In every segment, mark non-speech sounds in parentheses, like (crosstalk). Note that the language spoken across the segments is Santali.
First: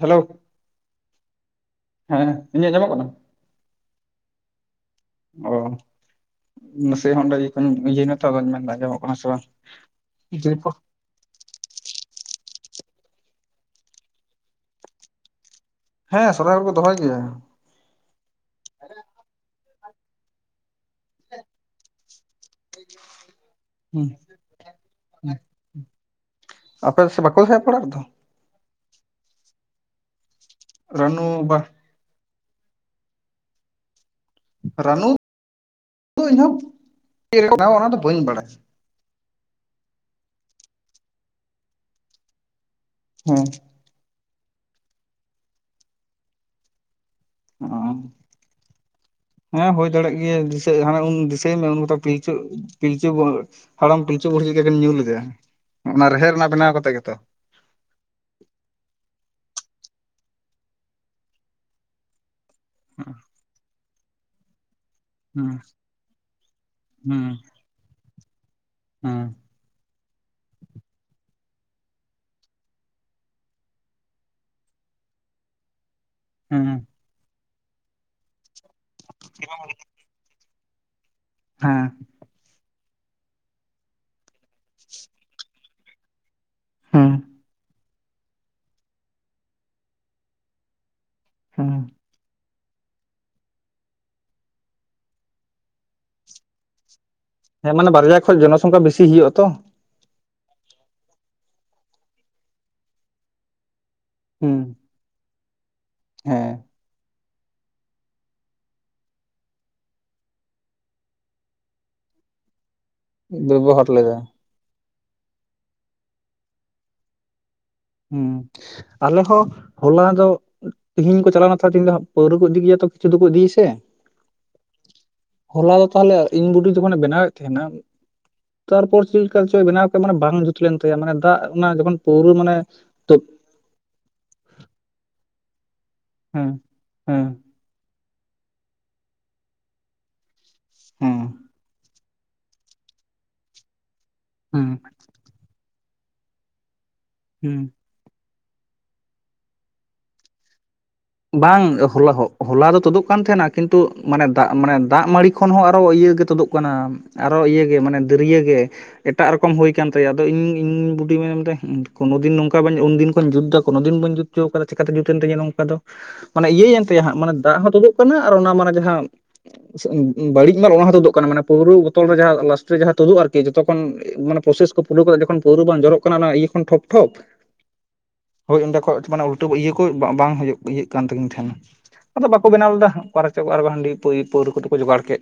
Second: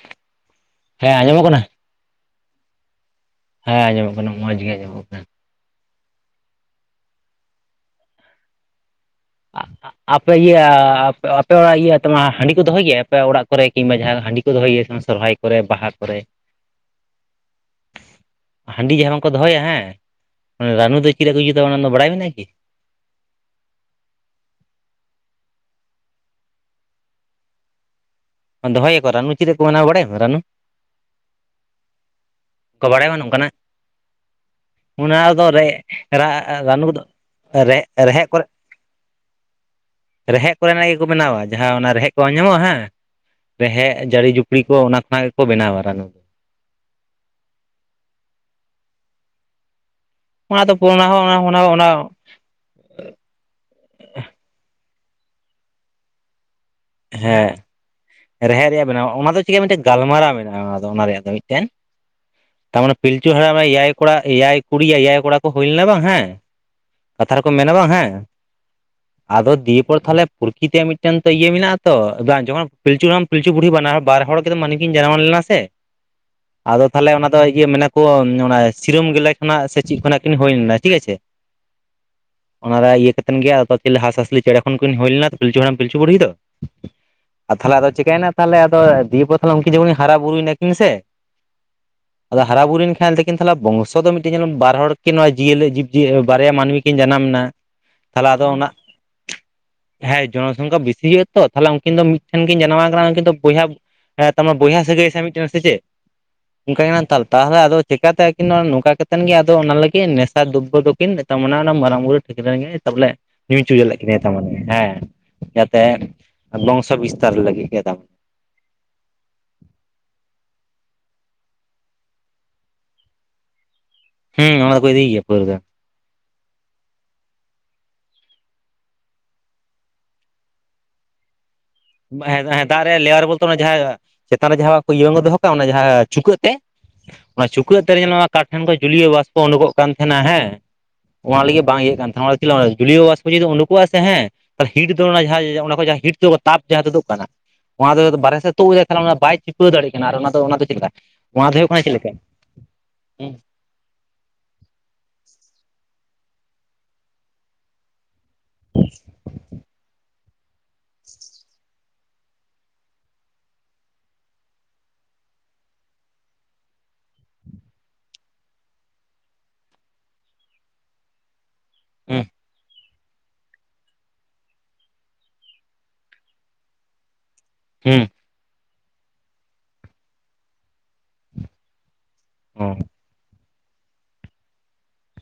ᱦᱮᱞᱳ ᱦᱮᱸ ᱟᱸᱡᱚᱢᱚᱜ ᱠᱟᱱᱟ ᱦᱮᱸ ᱤᱧᱟᱹᱜ ᱟᱸᱡᱟᱢᱚᱜ ᱠᱟᱱᱟ? ᱦᱮᱸ ᱟᱸᱚᱢᱚᱜ ᱠᱟᱱᱟ ᱢᱚᱸᱡᱽ ᱜᱮ ᱟᱸᱚᱢᱚᱜ ᱠᱟᱱᱟ᱾ ᱚ ᱱᱟᱥᱮᱭᱟᱜ ᱦᱚᱸ ᱚᱸᱰᱮ ᱤᱭᱟᱹ ᱤᱭᱟᱹᱭ ᱱᱟᱛᱚ ᱢᱮᱱᱫᱟ ᱟᱸᱚᱢᱚᱜ ᱠᱟᱱᱟ ᱥᱮ ᱵᱟᱝ᱾ ᱟᱯᱮ ᱜᱮ ᱟ ᱫᱤᱭᱮᱯᱚᱨ ᱚᱯ ᱟᱯᱮ ᱚᱲᱟᱜ ᱤᱭᱟᱹᱛ ᱢᱟ ᱦᱟᱺᱰᱤ ᱠᱚ ᱫᱚᱦᱚᱭ ᱜᱮᱭᱟ ᱟᱯᱮ ᱚᱲᱟᱜ ᱠᱚᱨᱮ ᱠᱤᱢᱵᱟ ᱡᱟᱦᱟᱸ ᱦᱟᱺᱰᱤ ᱠᱚ ᱫᱚᱦᱚᱭᱭᱟ ᱥᱚᱨᱦᱟᱭ ᱠᱚᱨᱮ ᱵᱟᱦᱟ ᱦᱮᱸ ᱥᱚᱨᱦᱟᱭ ᱨᱮᱠᱚ ᱫᱚᱦᱚᱭ ᱜᱮᱭᱟ ᱦᱟᱹᱰᱤ ᱡᱟᱦᱟᱸ ᱵᱟᱝᱠᱚ ᱫᱚᱦᱚᱭᱟ ᱦᱮᱸ ᱨᱟᱱᱩ ᱫᱚ ᱪᱮᱫ ᱞᱮᱠᱟ ᱠᱚ ᱡᱩᱛᱟ ᱚᱱᱟ ᱵᱟᱲᱟᱭ ᱢᱮ ᱠᱤ ᱦᱮᱸ (inaudible) ᱟᱯᱮ ᱥᱮ ᱵᱟᱠᱩ ᱦᱮᱡ ᱵᱟᱲᱟᱜ ᱟᱫᱚ ᱫᱚᱦᱚᱭ ᱟᱠᱚ ᱨᱟᱱᱩ ᱪᱤᱨ ᱨᱮᱠᱚ ᱵᱮᱱᱟᱣᱟ ᱵᱟᱰᱟᱭ ᱟᱯᱮ ᱨᱟᱱᱩ ᱨᱟᱹᱱᱩ ᱵᱟ᱾ ᱠᱚ ᱵᱟᱲᱟᱭᱟ ᱚᱝᱠᱟᱱᱟᱜ ᱨᱟᱹᱱᱩ ᱚᱱᱟ ᱨᱮᱫᱚ ᱨᱮ ᱫᱚ ᱤᱧᱦᱚᱸ ᱨᱟᱱᱩ ᱠᱚᱫᱚ ᱵᱮᱱᱟᱣᱟ ᱨᱮ ᱚᱱᱟ ᱫᱚ ᱵᱟᱹᱧ ᱨᱮᱦᱮᱫ ᱵᱟᱲᱟᱭᱟ ᱠᱚᱨᱮᱜ ᱨᱮᱦᱮᱫ ᱠᱚ ᱨᱮᱱᱟᱜ ᱤᱭᱟᱹ ᱠᱚ ᱡᱟᱦᱟᱸ ᱚᱱᱟ ᱨᱮᱦᱮᱫ ᱠᱚ ᱧᱟᱢᱚᱜ-ᱟ ᱦᱮᱸ᱾ ᱦᱮᱸ ᱨᱮᱦᱮᱫ ᱡᱟᱹᱲᱤ ᱡᱩᱯᱲᱤ ᱠᱚ ᱚᱱᱟ ᱠᱷᱚᱱᱟᱜ ᱜᱮᱠᱚ ᱵᱮᱱᱟᱣᱟ ᱨᱟᱱᱩ᱾ ᱚ ᱦᱮᱸ ᱦᱩᱭ ᱫᱟᱲᱮᱭᱟᱜ ᱜᱮᱭᱟ ᱫᱤᱥ ᱚᱱᱟ ᱥᱮ ᱫᱚ ᱚᱱᱟ ᱦᱚᱸ ᱫᱤᱥᱟᱹᱭ ᱚᱱᱟ ᱢᱮ ᱩᱱ ᱚᱱᱟ ᱜᱚᱫᱟ ᱯᱤᱪ᱾ ᱯᱤᱞᱪᱩ ᱯᱤᱞᱪᱩ ᱵᱩᱦ ᱦᱟᱲᱟᱢ ᱯᱤᱞᱪᱩ ᱵᱩᱲᱦᱤ ᱞᱮᱠᱟ ᱠᱤᱱ ᱧᱩ ᱞᱮᱫᱟ ᱚᱱᱟ ᱨᱮᱦᱮᱫ ᱨᱮᱱᱟᱜ ᱵᱮᱱᱟᱣ ᱠᱟᱛᱮᱜ ᱜᱮ᱾ ᱦᱮᱸ ᱨᱮᱦᱮᱫ ᱨᱮᱭᱟᱜ ᱵᱮᱱᱟ ᱚᱱᱟ ᱫᱚ ᱪᱤᱠᱟᱹ ᱢᱤᱫᱴᱮᱱ ᱜᱟᱞᱢᱟᱨᱟᱣ ᱢᱮᱱᱟᱜ-ᱟ ᱚᱱᱟ ᱫᱚ ᱚᱱᱟ ᱨᱮᱭᱟᱜ ᱫᱚ ᱢᱤᱫᱴᱮᱱ ᱛᱟᱨᱢᱟᱱᱮ ᱯᱤᱞᱪᱩ ᱦᱟᱲᱟᱢ ᱮᱭᱟᱭ ᱠᱚᱲᱟ ᱮᱭᱟᱭ ᱠᱩᱲᱤ ᱮᱭᱟᱭ ᱠᱚᱲᱟ ᱠᱚ ᱦᱩᱸ ᱦᱩᱭ ᱞᱮᱱᱟ ᱵᱟᱝ ᱦᱮᱸ ᱦᱩᱸ ᱠᱟᱛᱷᱟ ᱨᱮᱠᱚ ᱢᱮᱱ ᱵᱟᱝ ᱦᱮᱸ ᱦᱩᱸ ᱟᱫᱚ ᱫᱤᱭᱮ ᱯᱚᱨ ᱛᱟᱦᱚᱞᱮ ᱯᱨᱩᱨᱚᱠᱤ ᱛᱮᱭᱟᱜ ᱢᱤᱫᱴᱮᱱ ᱛᱚ ᱤᱭᱟᱹ ᱢᱮᱱᱟᱜ᱾ ᱛᱚ ᱫᱟ ᱡᱚᱠᱷᱚᱱ ᱯᱤᱞᱪᱩ ᱦᱟᱲᱟᱢ ᱯᱤᱞᱪᱩ ᱵᱩᱲᱦᱤ ᱵᱟᱱᱟ ᱵᱟᱨ ᱦᱚᱲ ᱜᱮᱛᱚ ᱢᱟᱱᱢᱤ ᱠᱤᱱ ᱡᱟᱱᱟᱣᱢ ᱞᱮᱱᱟ ᱥᱮ, ᱦᱩᱸ ᱟᱫᱚ ᱛᱟᱦᱚᱞᱮ ᱚᱱᱟ ᱫᱚ ᱤᱭᱟᱹ ᱢᱮᱱᱟᱠᱚ, ᱚᱱᱟ ᱥᱤᱨᱟᱹᱢ ᱜᱮᱞᱮ ᱠᱷᱚᱱᱟᱜ ᱥᱮ ᱪᱮᱫ ᱠᱷᱚᱱᱟᱜ ᱠᱤᱱ ᱦᱩᱭ ᱞᱮᱱᱟ ᱴᱷᱤᱠ ᱟᱪᱷᱮ ᱦᱮᱸ ᱚᱱᱟ ᱨᱮ ᱤᱭᱟᱹ ᱠᱟᱛᱮᱱ ᱜᱮ ᱟᱫᱚ ᱪᱤᱞᱤ ᱦᱟᱸᱥᱼᱦᱟᱸᱥᱞᱤ ᱪᱮᱬᱮ ᱠᱷᱚᱱᱠᱤᱱ ᱦᱩᱭ ᱞᱮᱱᱟ ᱯᱤᱞᱪᱩ ᱦᱟᱲᱟᱢ ᱯᱤᱞᱪᱩ ᱵᱩᱲᱦᱤ ᱫᱚ ᱾ ᱦᱩᱸᱢ ᱟᱨ ᱛᱟᱦᱚᱞᱮ ᱟᱫᱚ ᱪᱤᱠᱟᱹᱭᱱᱟ ᱛᱟᱦᱞᱮ ᱟᱫᱚ ᱫᱤᱭᱮᱯᱚᱨ ᱛᱟᱦᱞᱮ ᱩᱱᱠᱤ ᱡᱚᱠᱷᱚᱱ ᱠᱤᱱ ᱦᱟᱨᱟ ᱵᱩᱨᱩᱭᱱᱟ ᱠᱤᱱ ᱥᱮ, ᱦᱩᱸ ᱟᱫᱚ ᱦᱟᱨᱟ ᱵᱩᱨᱩᱭᱮᱱ ᱠᱷᱟᱱ ᱫᱚᱠᱤᱱ ᱛᱟᱦᱞᱮ ᱵᱚᱝᱥᱚ ᱫᱚ ᱢᱤᱜᱴᱮᱡ ᱧᱮᱞ ᱢᱮ ᱵᱟᱨ ᱦᱚᱲ ᱠᱤᱱ ᱱᱚᱣᱟ ᱡᱤᱭᱟᱹᱞᱤ ᱡᱤᱵᱽᱤᱭᱟᱹ ᱵᱟᱨᱭᱟ ᱢᱟᱱᱢᱤ, ᱠᱤᱱ ᱡᱟᱱᱟᱢ ᱮᱱᱟ ᱦᱮᱸ ᱢᱟᱱᱮ ᱵᱟᱨᱭᱟ ᱛᱟᱦᱚᱞᱮ ᱠᱷᱚᱡ ᱟᱫᱚ ᱚᱱᱟ ᱡᱚᱱᱚᱥᱚᱝᱠᱷᱟ ᱵᱮᱥᱤ ᱦᱩᱭᱩᱜᱼᱟ ᱛᱚ, ᱦᱮᱸ ᱡᱚᱱᱚᱥᱚᱝᱠᱷᱟ ᱵᱮᱥᱤ ᱦᱩᱭᱩᱜᱼᱟ ᱛᱚ, ᱛᱟᱦᱚᱞᱮ ᱩᱱᱠᱤᱱ ᱫᱚ ᱢᱤᱫᱴᱷᱮᱱ ᱠᱤᱱ ᱡᱟᱱᱟᱢ ᱟᱠᱟᱱᱟ ᱩᱱᱠᱤᱱ ᱫᱚ ᱵᱚᱭᱦᱟ ᱦᱮᱸ ᱛᱟᱢ ᱦᱩᱸ ᱵᱚᱭᱦᱟ ᱥᱟᱹᱜᱟᱹᱭ ᱥᱮ ᱢᱤᱜᱴᱮᱱ ᱥᱮ ᱪᱮᱫ, ᱦᱮᱸ ᱚᱱᱠᱟ ᱠᱟᱱᱟ ᱛᱟᱞ ᱛᱟᱦᱚᱞᱮ ᱟᱫᱚ ᱪᱮᱠᱟᱛᱮ ᱟᱹᱠᱤᱱ ᱱᱚᱝᱠᱟ ᱠᱟᱛᱮᱫ ᱜᱮ ᱟᱫᱚ ᱚᱱᱟ ᱞᱟᱹᱜᱤᱫ ᱱᱮᱥᱟ ᱫᱩᱵᱵᱚ ᱫᱚᱠᱤᱱ ᱮᱛᱟᱢ ᱚᱱᱟ ᱚᱱᱟ ᱢᱟᱨᱟᱝ ᱵᱩᱨᱩ ᱴᱷᱟᱹᱠᱨᱟᱹᱱ ᱜᱮ ᱛᱚᱵᱚᱞᱮ, ᱧᱩ ᱦᱚᱪᱚᱭ ᱵᱮᱵᱚᱦᱟᱨ ᱞᱮᱫ ᱞᱮᱫᱟ ᱠᱤᱱᱟ ᱛᱟᱢᱟᱱᱮ ᱦᱮᱸ ᱡᱟᱛᱮ ᱵᱚᱝᱥᱚ ᱵᱤᱥᱛᱟᱨ ᱞᱟᱹᱜᱤᱫ ᱜᱮ, ᱦᱩᱸ ᱟᱞᱮ ᱦᱚᱸ ᱦᱚᱞᱟ ᱫᱚ ᱛᱮᱦᱤᱧ ᱠᱚ ᱪᱟᱞᱟᱣᱱᱟ ᱛᱟᱦᱟᱞᱮ ᱛᱮᱦᱮᱧ ᱫᱚ ᱦᱟᱸᱜ ᱯᱟᱹᱣᱨᱟᱹ ᱠᱚ ᱤᱫᱤ ᱜᱮᱭᱟ ᱛᱚ ᱠᱤᱪᱷᱩ ᱫᱚᱠᱚ ᱤᱫᱤᱭᱟ ᱥᱮ ᱾ ᱦᱩᱸ ᱚᱱᱟ ᱫᱚᱠᱚ ᱤᱫᱤᱭ ᱜᱮᱭᱟ ᱯᱟᱹᱣᱨᱟᱹ ᱫᱚ ᱾ ᱦᱚᱞᱟ ᱫᱚ ᱛᱟᱦᱚᱞᱮ ᱤᱧ ᱵᱩᱰᱤ ᱡᱚᱠᱷᱚᱱᱮ ᱵᱮᱱᱟᱣ ᱮᱫ ᱛᱟᱸᱦᱮᱱᱟ ᱛᱟᱨᱯᱚᱨ ᱪᱮᱜ ᱞᱮᱠᱟ ᱪᱚᱭ ᱵᱮᱱᱟᱣ ᱠᱮᱫ ᱢᱟᱱᱮ ᱵᱟᱝ ᱡᱩᱛ ᱞᱮᱱ ᱛᱟᱭᱟ ᱢᱟᱱᱮ ᱫᱟᱜ ᱚᱱᱟ ᱡᱚᱠᱷᱚᱱ ᱯᱟᱹᱣᱨᱟᱹ ᱢᱟᱱᱮ ᱦᱮᱸ ᱫᱟᱜ ᱨᱮ ᱛᱩᱫ ᱞᱮᱭᱟᱨ ᱵᱚᱞᱛᱮ ᱚᱱᱟ ᱡᱟᱸᱦᱟ ᱪᱮᱛᱟᱱ ᱨᱮ ᱡᱟᱸᱦᱟ ᱤᱭᱟᱹ ᱵᱟᱝ ᱠᱚ ᱫᱚᱦᱚ ᱠᱟᱜ-ᱟ ᱚᱱᱟ ᱡᱟᱸᱦᱟ ᱪᱩᱠᱟᱹᱜ ᱦᱮᱸ ᱛᱮᱜ ᱦᱮᱸ ᱚᱱᱟ ᱪᱩᱠᱟᱹᱜ ᱛᱮ ᱨᱮ ᱧᱮᱞ ᱢᱮ ᱢᱟ ᱠᱟᱴᱷ ᱴᱷᱮᱱ ᱠᱷᱚᱡ ᱡᱳᱞᱤᱭᱳ ᱵᱟᱥᱯᱚ ᱳᱸᱰᱳᱜᱚᱜ ᱠᱟᱱ ᱛᱟᱸᱦᱮᱱᱟ ᱦᱮᱸ ᱦᱮᱸ ᱾ ᱚᱱᱟ ᱞᱟᱹᱜᱤᱫ ᱵᱟᱝ ᱤᱭᱟᱹᱜ ᱠᱟᱱ ᱛᱟᱸᱦᱮᱜ ᱡᱳᱞᱤᱭᱚ ᱵᱟᱥᱯᱚ ᱡᱩᱫᱤ ᱩᱰᱩᱠᱚᱜ-ᱟ ᱥᱮ ᱦᱮᱸ ᱛᱟᱦᱚᱞᱮ ᱦᱤᱴ ᱫᱚ ᱚᱱᱟ ᱡᱟᱸᱦᱟ ᱚᱱᱟ ᱠᱷᱚᱱ ᱡᱟᱸᱦᱟ ᱦᱤᱴ ᱫᱚ ᱛᱟᱯ ᱡᱟᱸᱦᱟ ᱛᱳᱫᱳᱜ ᱠᱟᱱᱟ ᱾ ᱦᱩᱸ, ᱚᱱᱟ ᱫᱚ ᱵᱟᱨᱦᱮ ᱥᱮᱫ ᱛᱳᱫ ᱜᱮ ᱠᱟᱱᱟ ᱚᱱᱟ ᱵᱟᱭ ᱪᱤᱯᱟᱹᱣ ᱫᱟᱲᱮᱜ ᱠᱟᱱᱟ ᱟᱨ ᱚᱱᱟ ᱫᱚ ᱚᱱᱟ ᱫᱚ ᱪᱮᱫ ᱞᱮᱠᱟ ᱚᱱᱟ ᱫᱚ ᱵᱟᱝ ᱦᱩᱭᱩᱜ ᱠᱟᱱᱟ ᱪᱮᱫ ᱞᱮᱠᱟ ᱦᱚᱞᱟ ᱦᱚᱸ ᱦᱚᱞᱟ ᱫᱚ ᱛᱳᱫᱳᱜ ᱠᱟᱱ ᱦᱩᱸ ᱛᱟᱸᱦᱮᱱᱟ ᱠᱤᱱ ᱛᱳᱜ ᱢᱟᱱᱮ ᱫᱟᱜ ᱢᱟᱱᱮ ᱫᱟᱜ ᱢᱟᱹᱲᱤ ᱠᱷᱚᱱ ᱦᱚᱸ ᱟᱨᱚ ᱤᱭᱟᱹ ᱛᱳᱫᱳᱜ ᱠᱟᱱᱟ, ᱟᱨᱚ ᱤᱭᱟᱹ ᱜᱮ ᱢᱟᱱᱮ ᱫᱟᱹᱨᱭᱟᱹ ᱜᱮ ᱮᱴᱟᱜ ᱨᱚᱠᱚᱢ ᱦᱳᱭ ᱠᱟᱱ ᱛᱟᱭᱟ ᱟᱫᱚ ᱤᱧ-ᱤᱧ ᱤᱧ ᱵᱩᱰᱤ ᱢᱮᱱ ᱫᱟᱭ ᱠᱳᱱᱳ ᱫᱤᱱ ᱱᱚᱝᱠᱟ ᱵᱟᱹᱧ ᱩᱱ ᱫᱤᱱ ᱠᱷᱚᱱ ᱡᱩᱛᱫᱟ ᱠᱳᱱᱳ ᱫᱤᱱ ᱵᱟᱹᱧ ᱡᱩᱛ ᱦᱚᱪᱚ ᱟᱠᱟᱫᱟ ᱪᱮᱠᱟᱛᱮ ᱡᱩᱛ ᱮᱱ ᱛᱤᱧᱟ ᱱᱚᱝᱠᱟ ᱫᱚ? ᱢᱟᱱᱮ ᱤᱭᱟᱹᱭᱮᱱ ᱛᱟᱭᱟ ᱦᱟᱸᱜ ᱢᱟᱱᱮ ᱫᱟᱜ ᱦᱚᱸ ᱛᱳᱫᱳᱜ ᱠᱟᱱᱟ ᱟᱨ ᱚᱱᱟ ᱢᱟᱱᱮ ᱡᱟᱸᱦᱟ ᱵᱟᱹᱲᱤᱡ ᱢᱟᱞ ᱚᱱᱟ ᱦᱚᱸ ᱛᱳᱫᱳᱜ ᱠᱟᱱᱟ ᱢᱟᱱᱮ ᱯᱟᱹᱣᱨᱟᱹ ᱵᱳᱛᱚᱞ ᱨᱮ ᱡᱟᱸᱦᱟ ᱞᱟᱥᱴᱮ ᱨᱮ ᱡᱟᱸᱦᱟ ᱛᱳᱫᱳᱜ-ᱟ ᱟᱨ ᱠᱤ ᱡᱚᱛᱚ ᱠᱷᱚᱱ ᱢᱟᱱᱮ ᱯᱨᱚᱥᱮᱥ ᱠᱚ ᱯᱷᱳᱞᱳ ᱠᱟᱛᱮ ᱡᱚᱠᱷᱚᱱ ᱯᱟᱹᱣᱨᱟᱹ ᱵᱟᱝ ᱡᱚᱨᱚᱜ ᱠᱟᱱᱟ ᱚᱱᱟ ᱤᱭᱟᱹ ᱠᱷᱚᱱ ᱴᱷᱚᱯ ᱴᱷᱚᱯ ᱦᱩᱸ, ᱦᱳᱭ ᱚᱸᱰᱮ ᱠᱷᱚᱡ ᱢᱟᱱᱮ ᱩᱞᱴᱟᱹ ᱤᱭᱟᱹ ᱠᱚ ᱵᱟᱝ ᱦᱳᱭᱳᱜ ᱤᱭᱟᱹᱜ ᱠᱟᱱ ᱛᱟᱠᱤᱱ ᱛᱟᱸᱦᱮᱱ ᱟᱫᱚ ᱵᱟᱠᱚ ᱵᱮᱱᱟᱣ ᱚ ᱞᱮᱫᱟ ᱾ ᱚᱠᱟ ᱨᱮᱪᱚ ᱚᱠᱟᱨᱮ ᱠᱚ ᱦᱟᱺᱰᱤ ᱯᱟᱹᱭ ᱯᱟᱹᱣᱨᱟᱹ ᱠᱚᱫᱚ ᱠᱚ ᱡᱚᱜᱟᱲ ᱠᱮᱫ?